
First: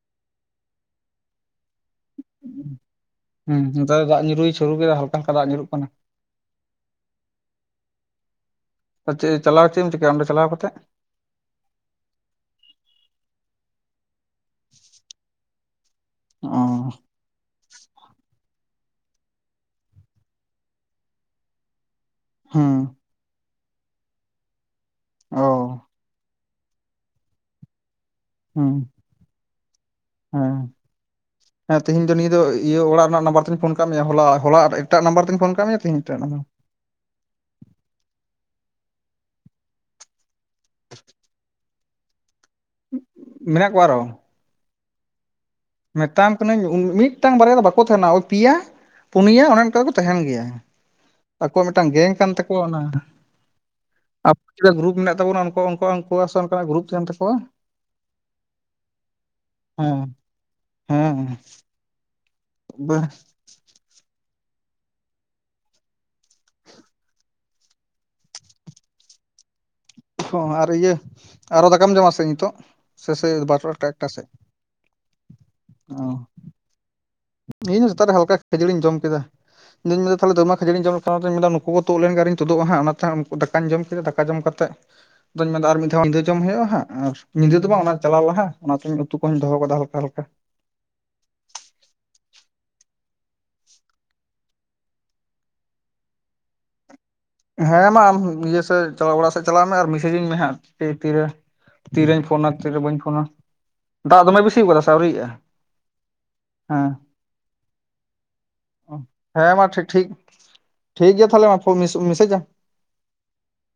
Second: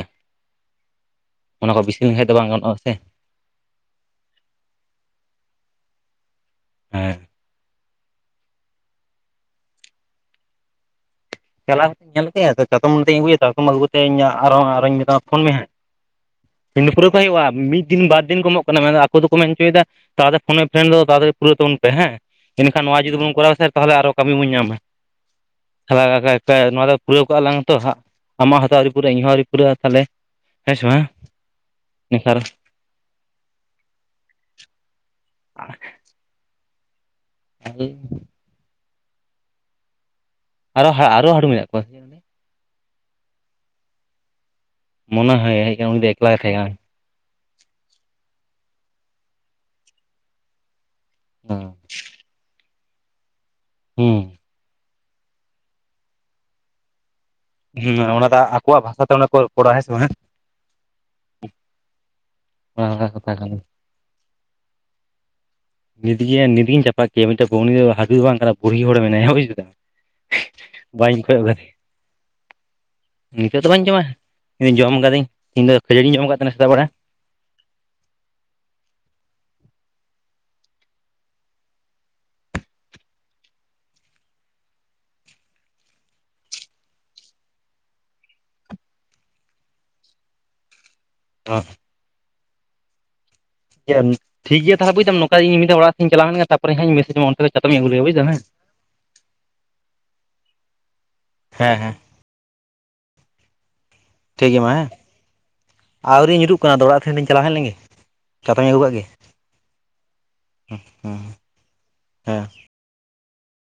ᱚᱱᱟ ᱠᱚ ᱵᱤᱥᱤ ᱞᱮᱠᱷᱟᱡ ᱫᱚ ᱵᱟᱝ ᱜᱟᱱᱚᱜᱼᱟ ᱥᱮ। ᱦᱩᱸ ᱱᱮᱛᱟᱨ ᱫᱟᱜ ᱧᱩᱨᱩᱭ ᱥᱩᱨᱩ ᱠᱮᱫᱟ ᱦᱟᱞᱠᱟ ᱦᱟᱞᱠᱟ ᱫᱟᱜ ᱧᱩᱨᱩᱜ ᱠᱟᱱᱟ। ᱦᱮᱸ ᱪᱮᱜ ᱪᱟᱞᱟᱣ ᱪᱮᱫ ᱮᱢ ᱪᱤᱠᱟᱹᱭᱟ ᱚᱸᱰᱮ ᱪᱟᱞᱟᱣ ᱠᱟᱛᱮᱫ? ᱪᱟᱞᱟᱣ ᱠᱟᱛᱮᱧ ᱧᱮᱞ ᱠᱮᱫᱟ ᱛᱚ ᱪᱟᱛᱚᱢ ᱠᱟᱛᱮᱧ ᱟᱹᱜᱩᱭᱟ ᱪᱟᱛᱚᱢ ᱟᱹᱜᱩ ᱠᱟᱛᱮᱧ ᱟᱨᱚ ᱟᱨᱚᱧ ᱢᱮᱛᱟᱢᱟ ᱯᱷᱳᱱ ᱢᱮ ᱦᱟᱸᱜ ᱚ ᱛᱤᱧ ᱫᱚ ᱯᱩᱨᱟᱹᱣ ᱠᱟᱜ ᱦᱩᱭᱩᱜᱼᱟ ᱢᱤᱫ ᱫᱤᱱ ᱵᱟᱨ ᱫᱤᱱ ᱠᱚ ᱮᱢᱚᱜ ᱠᱟᱱᱟ ᱢᱮᱱᱫᱚ ᱟᱠᱚ ᱫᱚᱠᱚ ᱢᱮᱱ ᱦᱚᱪᱚᱭᱮᱫᱟ ᱛᱟᱦᱚᱞᱮ ᱯᱷᱳᱱ ᱮᱯᱷᱮᱢ ᱫᱚ ᱛᱟᱲᱟᱛᱟᱲᱤ ᱯᱩᱨᱟᱹ ᱛᱟᱵᱚᱱ ᱦᱮᱸ ᱦᱩᱸ ᱮᱱᱠᱷᱟᱱ ᱱᱚᱣᱟ ᱡᱩᱫᱤ ᱵᱚᱱ ᱠᱚᱨᱟᱣ ᱠᱷᱟᱱ ᱛᱟᱦᱚᱞᱮ ᱟᱨᱚ ᱠᱟᱹᱢᱤ ᱵᱚᱱ ᱧᱟᱢᱟ ᱚ (unintelligible) ᱱᱚᱣᱟ ᱫᱚ ᱯᱩᱨᱟᱹᱣ ᱠᱟᱜᱼᱟ ᱞᱟᱝ ᱛᱚ ᱦᱟᱸᱜ। ᱟᱢᱟᱜ ᱦᱩᱸ ᱦᱚᱛᱚ ᱟᱹᱣᱨᱤ ᱯᱩᱨᱟᱹᱜᱼᱟ ᱤᱧᱦᱚᱸ ᱟᱹᱣᱨᱤ ᱯᱩᱨᱟᱹᱜᱼᱟ ᱛᱟᱦᱚᱞᱮ ᱦᱮᱸ (unintelligible) ᱦᱮᱸ ᱦᱮᱸ ᱛᱮᱦᱤᱧ ᱫᱚ ᱱᱤᱭᱟᱹ ᱱᱮᱛᱟᱨ ᱫᱚ ᱤᱭᱟᱹ ᱚᱲᱟᱜ ᱨᱮᱱᱟᱜ ᱱᱟᱢᱵᱟᱨ ᱛᱤᱧ ᱯᱷᱳᱱ ᱟᱠᱟᱫ ᱢᱮᱭᱟ ᱦᱚᱞᱟ, ᱦᱚᱞᱟ ᱮᱴᱟᱜ ᱱᱟᱢᱵᱟᱨ ᱛᱤᱧ ᱯᱷᱳᱱ ᱠᱟᱫ ᱢᱮᱭᱟ ᱛᱤᱦᱤᱧ ᱮᱴᱟᱜ ᱱᱟᱢᱟᱨ (unintelligible) ᱟᱨᱚ ᱟᱨᱚ ᱦᱟᱹᱬᱩ ᱢᱮᱱᱟᱜ ᱠᱚᱣᱟ। ᱢᱮᱱᱟᱜ ᱠᱚᱣᱟ ᱟᱨᱦᱚ᱾ ᱢᱚᱱᱟ ᱦᱟᱭ-ᱦᱟᱭ᱾ ᱢᱮᱛᱟᱢ ᱠᱟᱹᱱᱟᱹᱧ ᱢᱤᱫᱴᱟᱝ ᱵᱟᱨᱭᱟ ᱫᱚ ᱵᱟᱠᱚ ᱛᱟᱦᱮᱱᱟ ᱚᱭ ᱯᱮᱭᱟ ᱯᱩᱱᱭᱟᱹ ᱚᱱᱮ ᱚᱱᱠᱟ ᱠᱚ ᱛᱟᱦᱮᱱ ᱜᱮᱭᱟ᱾ ᱟᱠᱚᱣᱟᱜ ᱢᱤᱫᱴᱟᱱ ᱜᱮᱝ ᱠᱟᱱ ᱛᱟᱠᱚᱣᱟ ᱚᱱᱟ᱾ ᱦᱮᱸ᱾ ᱪᱮᱠᱟ ᱜᱩᱨᱩᱯ ᱢᱮᱱᱟᱜ ᱛᱟᱵᱚᱱᱟ ᱚᱱᱠᱟ- ᱚᱱᱠᱟ-ᱚᱱᱠᱟ ᱥᱮ ᱚᱱᱠᱟᱱᱟᱜ ᱜᱩᱨᱩᱯ ᱛᱟᱦᱮᱱ ᱛᱟᱠᱚᱣᱟ᱾ ᱦᱮᱸ ᱚᱱᱟ ᱫᱚ ᱟᱠᱚᱣᱟᱜ ᱵᱷᱟᱥᱟᱛᱮ ᱚᱱᱟ ᱠᱚ ᱨᱚᱯᱚᱲᱟ ᱦᱮᱸ ᱥᱮ ᱵᱟᱝ ᱦᱮᱸ᱾ ᱦᱮᱸ-ᱦᱮᱸ᱾ ᱚᱱᱮ ᱚᱱᱠᱟ ᱠᱟᱛᱦᱟ ᱠᱟᱱ ᱜᱮᱭᱟ᱾ (unintelligible) ᱱᱤᱛᱜᱮ ᱱᱤᱛᱜᱤᱧ ᱪᱟᱯᱟᱫ ᱠᱮᱭᱟ ᱢᱤᱫᱴᱮᱱ ᱩᱱᱤ ᱫᱚ ᱦᱟᱹᱲᱩ ᱫᱚ ᱵᱟᱝ ᱠᱟᱱᱟ ᱵᱩᱲᱦᱤ ᱦᱚᱲ ᱢᱮᱱᱟᱭᱟ ᱵᱩᱡ ᱠᱮᱫᱟᱢ᱾ ᱚᱸ ᱟᱨ ᱤᱭᱟᱹ ᱵᱟᱹᱧ ᱠᱚᱭᱚᱜ ᱟᱨᱦᱚ ᱠᱟᱫᱮᱭᱟ ᱫᱟᱠᱟᱢ ᱡᱚᱢᱟ ᱥᱮ ᱱᱤᱛᱚᱜ᱾ ᱥᱮ ᱥᱮ ᱱᱤᱛᱚᱜ ᱫᱚ ᱵᱟᱹᱧ ᱵᱟᱨᱚᱴᱟ ᱡᱚᱢᱟ ᱮᱠᱴᱟ ᱥᱮᱫ ᱤᱧ ᱫᱚ ᱡᱚᱢ ᱟᱠᱟᱫᱟᱹᱧ ᱤᱧᱫᱚ ᱠᱷᱟᱹᱡᱟᱹᱲᱤᱧ ᱡᱚᱢ ᱟᱠᱟᱫ ᱛᱟᱦᱮᱱᱟ ᱥᱮᱛᱟᱜ ᱵᱮᱲᱟ᱾ ᱤᱧᱦᱚᱸ ᱥᱮᱛᱟᱜ ᱨᱮ ᱦᱟᱞᱠᱟ ᱠᱷᱟᱹᱡᱟᱹᱲᱤᱧ ᱡᱚᱢ ᱠᱮᱫᱟ᱾ ᱤᱫᱩᱧ ᱢᱮᱱᱫᱟ ᱛᱟᱦᱚᱞᱮ ᱫᱚᱢᱮ ᱠᱷᱟᱹᱡᱟᱹᱲᱤᱧ ᱡᱚᱢ ᱞᱮᱠᱷᱟᱱ ᱚᱱᱟᱛᱮᱧ ᱢᱮᱱᱫᱟ ᱱᱩᱠᱩ ᱠᱚ ᱛᱩᱜ ᱞᱮᱱ ᱜᱮ ᱟᱨ ᱤᱧ ᱛᱩᱫᱩᱜᱼᱟ ᱦᱟᱸᱜ ᱚᱱᱟᱛᱮ ᱩᱱᱠᱩ ᱡᱚᱢ ᱫᱟᱠᱟᱧ ᱡᱚᱢ ᱠᱮᱫᱟ ᱫᱟᱠᱟ ᱡᱚᱢ ᱠᱟᱛᱮᱜ᱾ ᱟᱫᱚᱧ ᱢᱮᱱᱮᱫᱟ ᱟᱨ ᱢᱤᱫ ᱫᱷᱟᱣ ᱧᱤᱫᱟᱹ ᱡᱚᱢ ᱦᱩᱭᱩᱜᱼᱟ ᱦᱟᱸᱜ ᱟᱨ ᱧᱤᱫᱟᱹ ᱫᱚ ᱵᱟᱝ ᱚᱱᱟ ᱪᱟᱞᱟᱣ ᱞᱟᱦᱟ ᱚᱱᱟᱛᱮ ᱩᱛᱩ ᱠᱚᱦᱚᱧ ᱫᱚᱦᱚ ᱟᱠᱟᱫᱟ ᱦᱟᱞᱠᱟᱼᱦᱟᱞᱠᱟ᱾ ᱟᱨ ᱤᱭᱟᱹ ᱴᱷᱤᱠ ᱜᱮᱭᱟ ᱛᱟᱦᱚᱞᱮ‌ ᱵᱩᱡᱫᱟᱢ ᱱᱚᱠᱟ ᱤᱧ ᱢᱤᱫ ᱫᱷᱟᱣ ᱚᱲᱟᱜ ᱥᱮᱫ ᱤᱧ ᱪᱟᱞᱟᱣ ᱞᱮᱱ ᱜᱮ ᱛᱟᱯᱚᱨᱮ ᱦᱟᱸᱜ ᱤᱧ ᱢᱮᱥᱮᱡ ᱟᱢᱟ᱾ ᱠᱷᱚᱡ ᱪᱟᱛᱚᱢᱤᱧ ᱦᱮᱸ ᱟᱹᱜᱩ ᱢᱟ ᱞᱮᱜᱟ ᱵᱩᱡ ᱟᱢ ᱫᱟᱢ ᱦᱮᱸ ᱤᱭᱟᱹ ᱥᱮᱫ ᱪᱟᱞᱟᱣ, ᱚᱲᱟᱜ ᱥᱮᱫ ᱪᱟᱞᱟᱜ ᱢᱮ ᱟᱨ ᱢᱮᱥᱮᱡ ᱟᱹᱧ ᱢᱮ ᱦᱟᱸᱜ ᱛᱤ ᱛᱤᱨᱮ᱾ ᱦᱮᱸ ᱦᱮᱸ ᱛᱤᱨᱮᱧ ᱯᱷᱳᱱᱟ ᱛᱤᱨᱮ ᱵᱟᱹᱧ ᱯᱷᱳᱱᱟ᱾ ᱫᱟᱜ ᱫᱚᱢᱮ ᱴᱷᱤᱠ ᱵᱤᱥᱤ ᱜᱮᱭᱟ ᱢᱟ ᱟᱠᱟᱣᱫᱟ ᱦᱮᱸ ᱥᱮ ᱟᱹᱣᱨᱤᱭᱟᱜᱼᱟ, ᱦᱮᱸ᱾ ᱱᱟᱹᱭ ᱴᱦᱮᱱᱤᱧ ᱪᱟᱞᱟᱣ ᱦᱮᱡᱽ ᱞᱮᱱᱜᱮ᱾ ᱪᱟᱛᱚᱢᱤᱧ ᱟᱹᱜᱩ ᱠᱟᱜ ᱜᱮ ᱦᱮᱸ ᱢᱟ ᱴᱤ ᱴᱷᱤᱠ, ᱴᱷᱤᱠ ᱦᱮᱸ ᱜᱮᱭᱟ ᱛᱟᱦᱚᱞᱮ ᱢᱟ ᱯᱦᱚ ᱢᱮᱥ, ᱢᱮᱥᱮᱡᱟᱭ ᱦᱮᱸ᱾ ᱢᱮ᱾